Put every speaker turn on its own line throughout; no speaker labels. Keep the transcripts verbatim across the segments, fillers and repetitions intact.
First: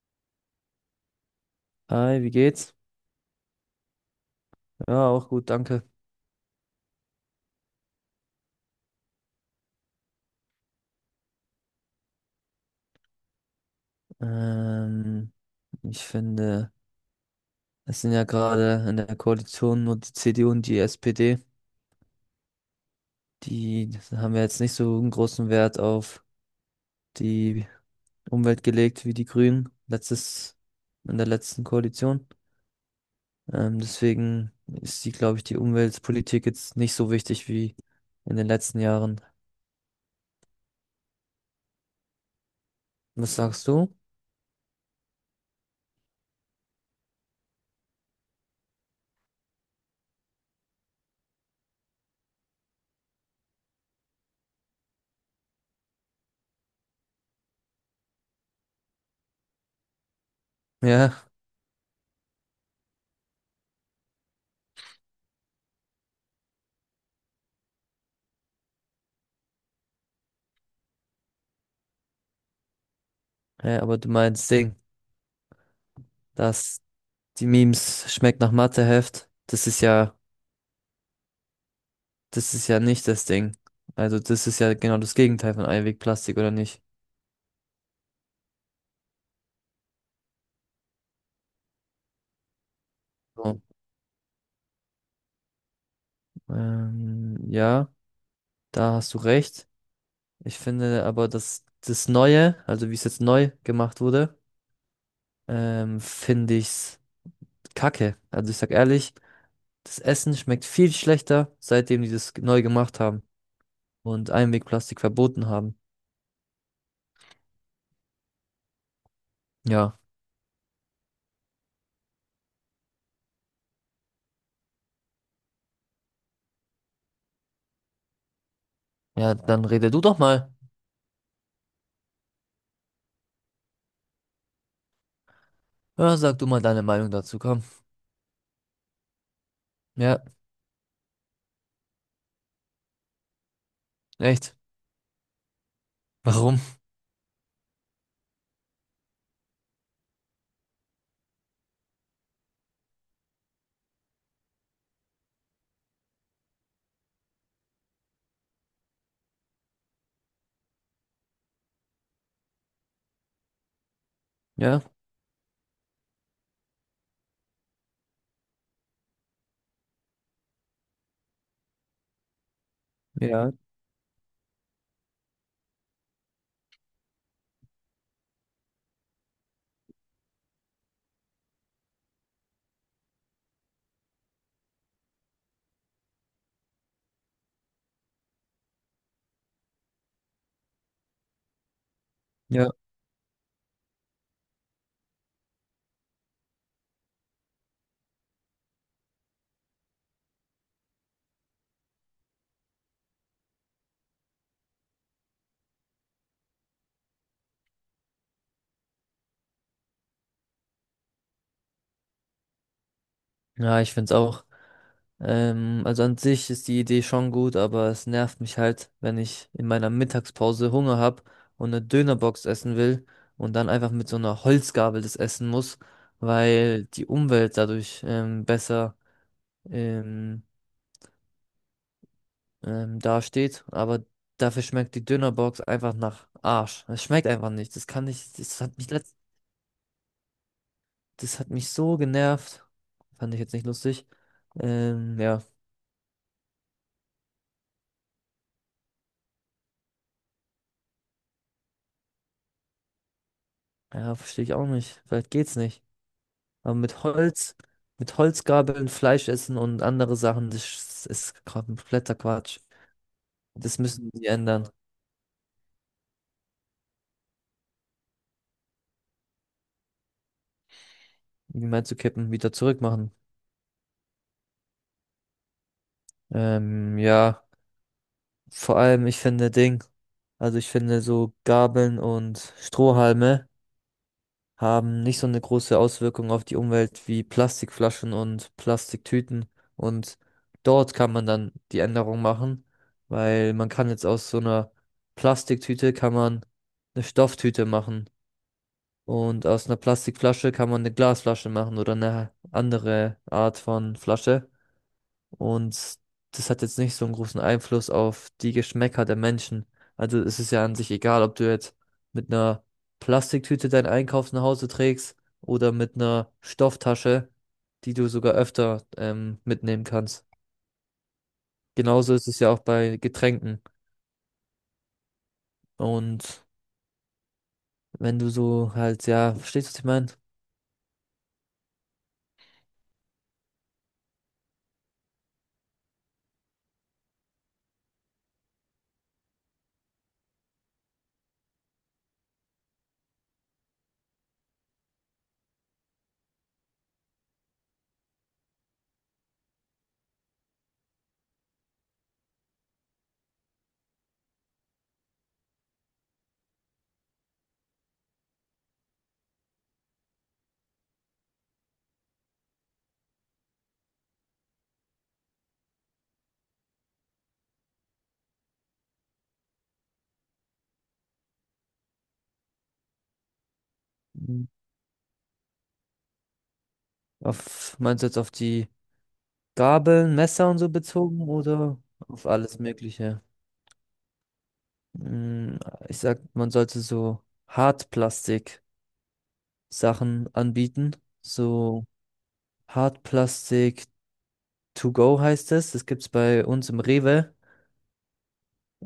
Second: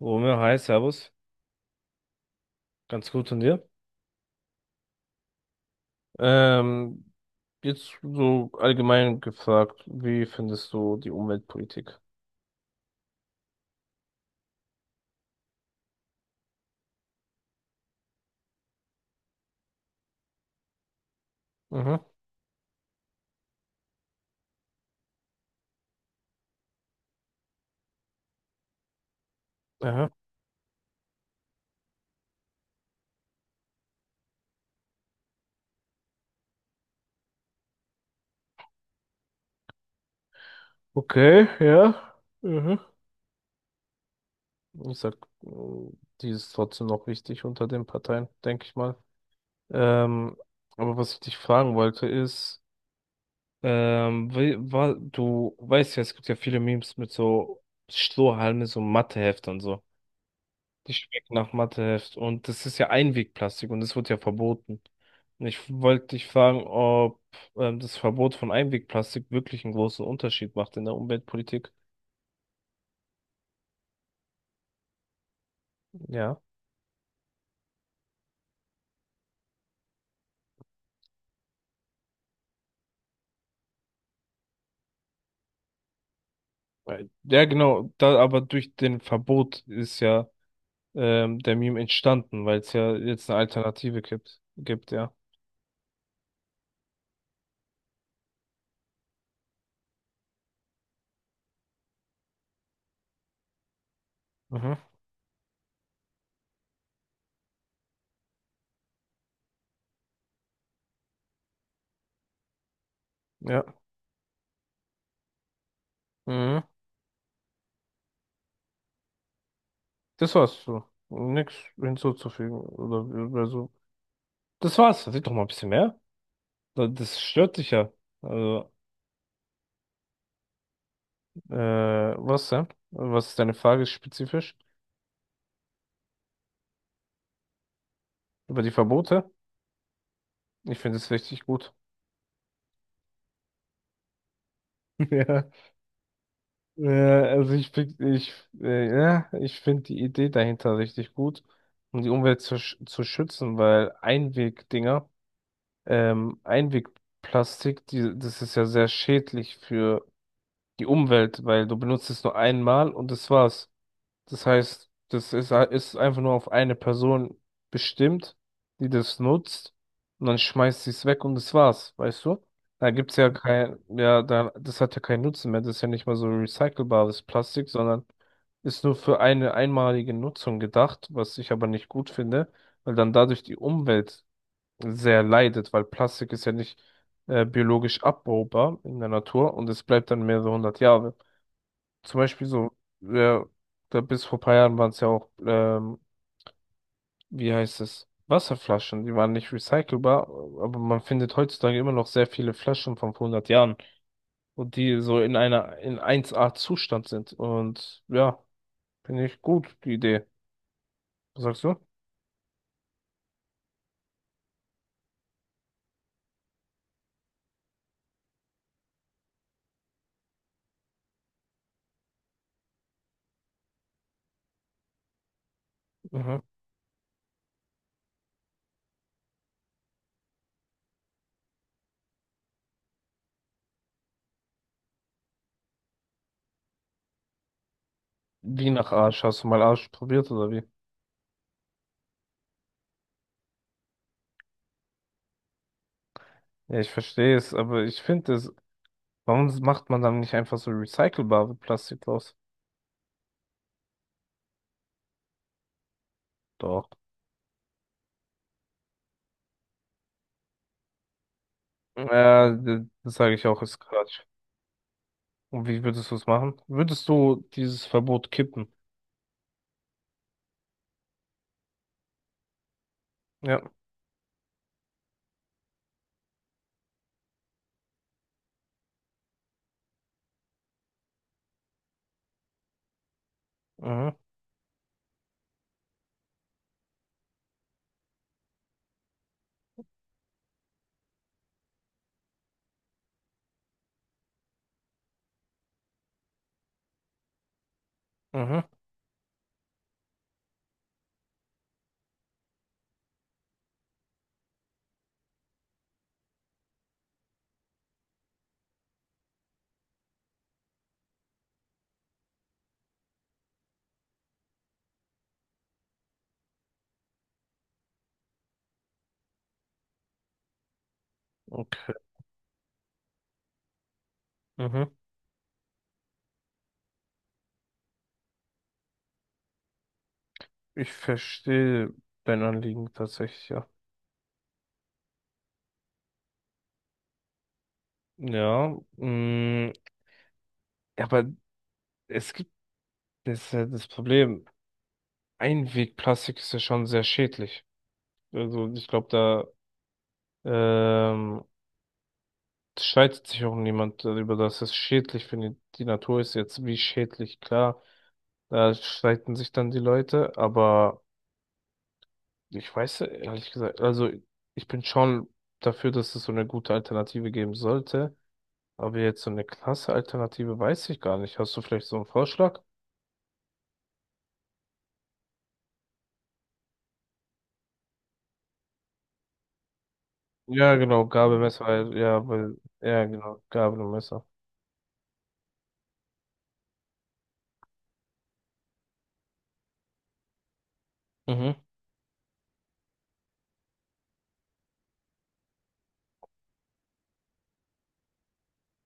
Romeo, hi, Servus.
Hi, wie geht's?
Ganz gut von dir.
Ja, auch gut, danke.
Ähm, Jetzt so allgemein gefragt, wie findest du die Umweltpolitik?
Ähm, Ich finde, es sind ja gerade in der Koalition nur die C D U und die S P D.
Mhm,
Die haben ja jetzt nicht so einen großen Wert auf die Umwelt gelegt wie die Grünen
aha.
letztes, in der letzten Koalition. Ähm, deswegen ist die, glaube ich, die Umweltpolitik jetzt nicht so wichtig wie in den letzten Jahren.
Okay, ja. Mhm.
Was sagst du?
Ich sag, mh, die ist trotzdem noch wichtig unter den Parteien, denke ich mal. Ähm, aber was ich dich fragen wollte ist, ähm, wie, wa, du weißt ja, es gibt ja viele Memes mit so Strohhalme, so Mathehefte und so. Die
Ja,
schmecken nach Matheheft. Und das ist ja Einwegplastik und das wird ja verboten. Und ich wollte dich fragen, ob ähm, das Verbot von Einwegplastik wirklich einen großen Unterschied macht in der Umweltpolitik.
ja, aber du meinst Ding,
Ja.
dass die Memes schmeckt nach Matheheft. Das ist ja Das ist ja nicht das Ding. Also das ist ja genau das Gegenteil von Einwegplastik, oder nicht?
Weil- Ja, genau. Da, aber durch den Verbot ist ja ähm, der Meme entstanden, weil es ja jetzt eine
So.
Alternative gibt. Gibt, ja.
Ähm, ja, da hast du recht. Ich finde aber, dass das Neue, also wie es jetzt neu gemacht wurde,
Mhm.
ähm, finde ich's kacke. Also ich sag ehrlich, das Essen schmeckt viel schlechter, seitdem die das neu gemacht haben
Ja.
und Einwegplastik verboten haben.
Mhm.
Ja,
Das war's so. Nichts hinzuzufügen. Oder, oder so. Das war's. Red doch mal ein bisschen mehr. Da- Das stört dich ja. Also.
ja, dann rede du doch mal.
Äh, was denn? Was ist deine Frage spezifisch?
Ja, sag du mal deine Meinung dazu, komm.
Über die Verbote?
Ja,
Ich finde es richtig gut.
echt.
Ja,
Warum?
äh, also ich find, ich, äh, ja, ich finde die Idee dahinter richtig gut, um die Umwelt zu, sch- zu schützen, weil Einwegdinger, ähm, Einwegplastik, die, das ist ja sehr schädlich für die Umwelt, weil du benutzt es nur einmal und das war's. Das
Ja,
heißt, das ist, ist einfach nur auf eine Person bestimmt, die das nutzt und dann schmeißt sie es weg und das war's, weißt du? Da gibt's ja
ja,
kein, ja, da, das hat ja keinen Nutzen mehr. Das ist ja nicht mal so recycelbares Plastik, sondern ist nur für eine einmalige Nutzung gedacht, was ich aber nicht gut finde, weil dann dadurch die Umwelt sehr leidet, weil Plastik ist ja nicht äh, biologisch abbaubar in der Natur und es bleibt dann mehrere hundert Jahre. Zum Beispiel
ja.
so, ja, da bis vor paar Jahren waren es ja auch, ähm, wie heißt es, Wasserflaschen, die waren nicht recycelbar, aber man findet heutzutage immer noch sehr viele Flaschen von vor hundert Jahren und die so in einer, in eins A Zustand sind. Und ja, finde ich gut, die Idee. Was sagst du?
Ja, ich find's auch. Ähm, also an sich ist die Idee schon gut, aber es nervt mich halt, wenn ich in meiner Mittagspause Hunger habe und eine Dönerbox essen will und dann einfach mit so einer Holzgabel das essen muss,
Mhm.
weil die Umwelt dadurch ähm, besser ähm, ähm, dasteht. Aber dafür schmeckt die Dönerbox einfach nach Arsch. Es schmeckt einfach nicht. Das kann nicht. Das
Wie
hat
nach
mich letzt,
Arsch? Hast du mal Arsch probiert oder wie?
das hat mich so genervt. Fand ich jetzt nicht lustig. Ähm, ja,
Ja, ich verstehe es, aber ich finde es, warum macht man dann nicht einfach so recycelbare Plastik draus?
ja, verstehe ich auch nicht. Vielleicht geht's nicht. Aber
Doch.
mit Holz, mit Holzgabeln Fleisch essen und andere Sachen, das ist kompletter
Ja,
Quatsch.
d- das sage ich auch, ist
Das müssen
Quatsch.
sie ändern.
Und wie würdest du es machen? Würdest du dieses Verbot kippen?
Wie meinst du kippen? Wieder zurückmachen?
Ja.
Ähm, ja, vor allem, ich finde Ding, also ich finde so Gabeln und Strohhalme
Mhm.
haben nicht so eine große Auswirkung auf die Umwelt wie Plastikflaschen und Plastiktüten. Und dort kann man dann die Änderung machen, weil man kann jetzt aus so einer Plastiktüte kann man eine Stofftüte machen.
Mhm.
Und aus einer Plastikflasche kann man eine Glasflasche machen oder eine andere Art von Flasche. Und das hat jetzt nicht so einen großen Einfluss auf die Geschmäcker der Menschen. Also es ist ja an sich egal, ob du jetzt mit einer Plastiktüte deinen Einkauf nach Hause trägst oder mit einer Stofftasche, die du sogar öfter ähm, mitnehmen kannst.
Okay.
Genauso ist es ja auch bei Getränken.
Mhm.
Und wenn du so halt, ja, verstehst du, was ich meine?
Ich verstehe dein Anliegen tatsächlich, ja. Mm, ja. Mh, aber es gibt das, ist ja das Problem. Einwegplastik ist ja schon sehr schädlich. Also ich glaube, da ähm, streitet sich auch niemand darüber, dass es schädlich für die, die Natur ist. Jetzt wie schädlich, klar. Da streiten sich dann die Leute, aber ich weiß ehrlich gesagt, also ich bin schon dafür, dass es so eine gute Alternative geben sollte, aber jetzt so eine klasse Alternative weiß ich gar nicht. Hast du vielleicht so einen Vorschlag?
Mhm. Auf, meinst du jetzt auf die Gabeln, Messer und so
Ja, genau,
bezogen
Gabel, Messer,
oder
äh, ja,
auf
weil,
alles
ja,
Mögliche?
genau, Gabel und Messer.
Mm, ich sag, man sollte so Hartplastik-Sachen anbieten.
Mhm,
So Hartplastik to go heißt es. Das gibt's bei uns im Rewe.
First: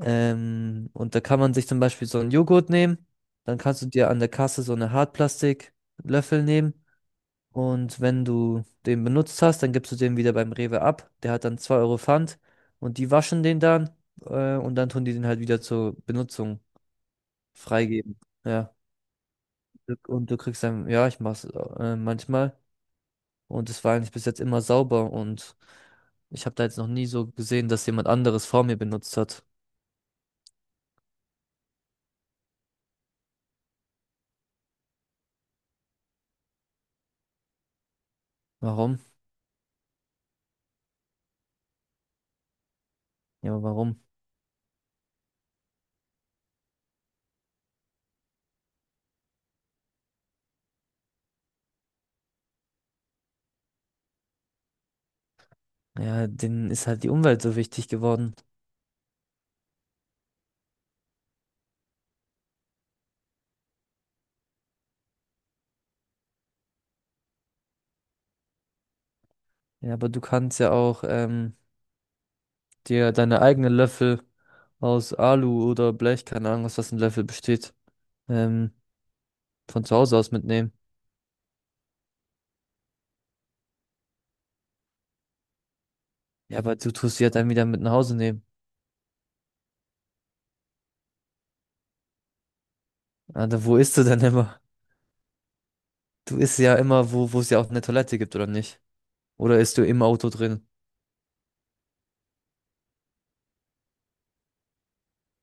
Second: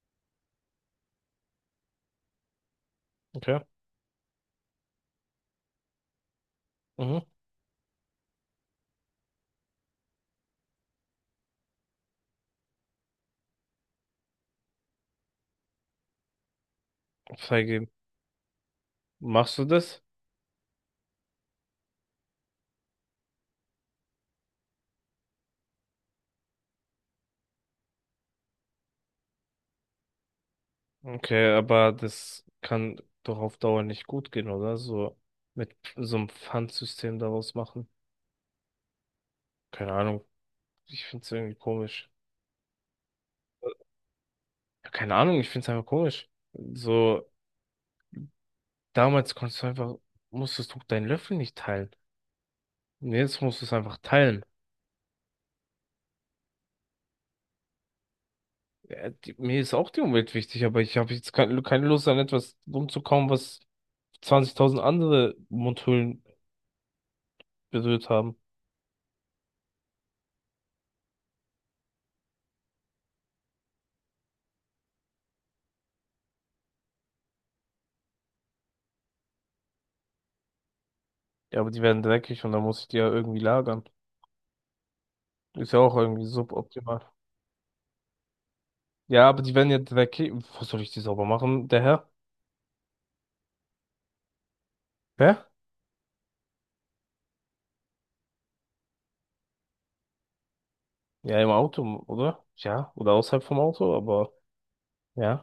Ähm, und da kann man sich zum Beispiel so einen Joghurt nehmen.
okay.
Dann kannst du dir an der Kasse so eine Hartplastiklöffel nehmen.
Mhm.
Und wenn du den benutzt hast, dann gibst du den wieder beim Rewe ab. Der hat dann zwei Euro Pfand und die waschen den dann äh, und dann tun die den halt wieder zur Benutzung
Freigeben.
freigeben. Ja.
Machst du das?
Und du kriegst dann, ja, ich mach's äh, manchmal. Und es war eigentlich bis jetzt immer sauber und ich habe da jetzt noch nie so gesehen, dass jemand anderes vor mir benutzt hat.
Okay, aber das kann doch auf Dauer nicht gut gehen, oder? So mit so einem Pfandsystem daraus machen.
Warum?
Keine Ahnung. Ich find's irgendwie komisch.
Ja,
Äh,
warum?
Keine Ahnung, ich find's einfach komisch. So. Damals konntest du einfach, musstest du deinen Löffel nicht teilen. Und jetzt musst du es einfach teilen.
Ja, denen ist halt die Umwelt so wichtig geworden.
Ja, die, mir ist auch die Umwelt wichtig, aber ich habe jetzt kein keine Lust an etwas rumzukauen, was zwanzigtausend andere Mundhöhlen berührt haben.
Ja, aber du kannst ja auch ähm, dir deine eigenen Löffel aus Alu oder Blech, keine Ahnung, aus was ein Löffel besteht, ähm, von zu Hause aus mitnehmen.
Ja, aber die werden dreckig und dann muss ich die ja irgendwie lagern. Ist ja auch irgendwie
Ja, aber du
suboptimal.
tust sie ja dann wieder mit nach Hause nehmen.
Ja, aber die werden ja dreckig. Wo soll ich die sauber machen, der Herr?
Alter, wo isst du denn immer?
Hä?
Du isst ja immer, wo, wo es ja auch eine Toilette gibt, oder nicht? Oder isst du im Auto drin?
Ja, im Auto, oder? Ja, oder außerhalb vom Auto, aber ja.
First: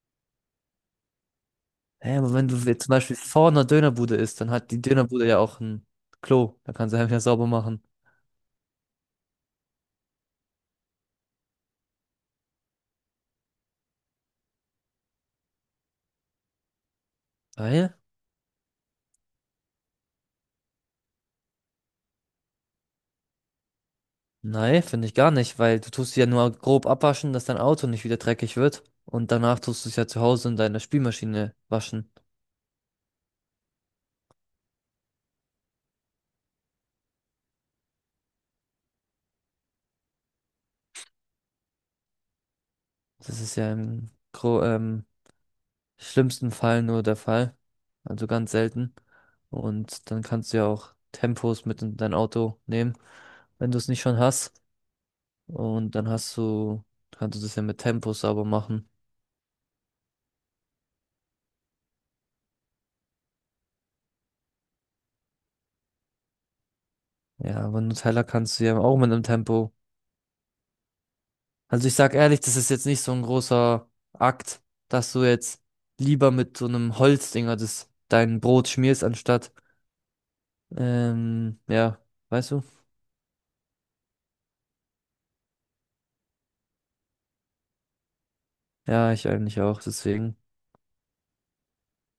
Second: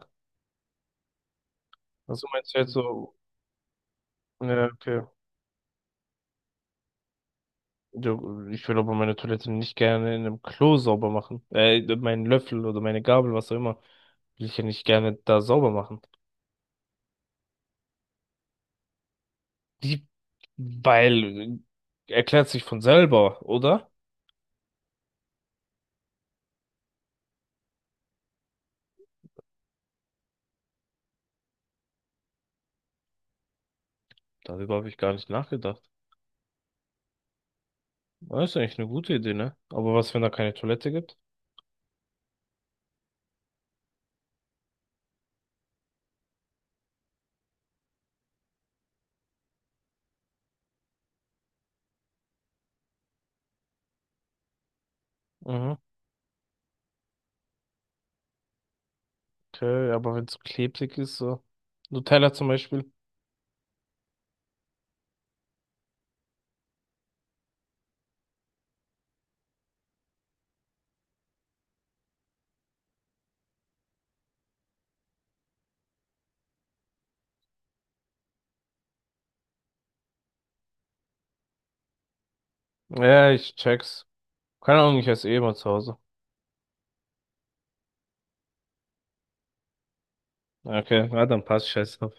Hä,
Also
aber wenn
meinst
du
du jetzt
jetzt zum
so,
Beispiel vor einer Dönerbude isst, dann
ja,
hat die
okay.
Dönerbude ja auch ein Klo. Da kannst du einfach sauber machen.
Ja, ich will aber meine Toilette nicht gerne in einem Klo sauber machen. Äh, meinen Löffel oder meine Gabel, was auch immer, will ich ja nicht gerne da sauber machen.
Weil?
Die, weil, äh, erklärt sich von selber, oder?
Nein, finde ich gar nicht, weil du tust sie ja nur grob abwaschen, dass dein Auto nicht wieder dreckig wird. Und danach tust du es ja zu Hause in deiner Spülmaschine waschen.
Darüber habe ich gar nicht nachgedacht. Das ist eigentlich eine gute Idee, ne? Aber was, wenn da keine Toilette gibt?
Das ist ja im gro ähm, schlimmsten Fall nur der Fall. Also ganz selten. Und dann kannst du ja auch Tempos mit in dein Auto nehmen, wenn du es nicht schon hast.
Mhm,
Und dann hast du, kannst du das ja mit Tempo sauber machen.
okay, aber wenn es klebrig ist, so. Nutella zum Beispiel.
Ja, aber einen Nutella kannst du ja auch mit einem Tempo. Also ich sag ehrlich, das ist jetzt nicht so ein großer Akt, dass du jetzt lieber mit so einem Holzdinger das dein Brot schmierst, anstatt, ähm, ja, weißt du?
Ja, ich check's. Keine Ahnung, ich esse eh immer zu Hause.
Ja, ich eigentlich auch, deswegen.
Okay, na dann passt, scheiß auf.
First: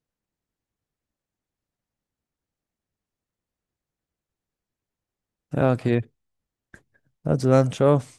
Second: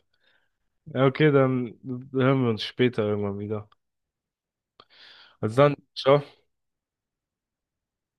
Ja, okay, dann hören wir uns später irgendwann wieder. Also
Ja,
dann,
okay.
ciao.
Also dann, ciao.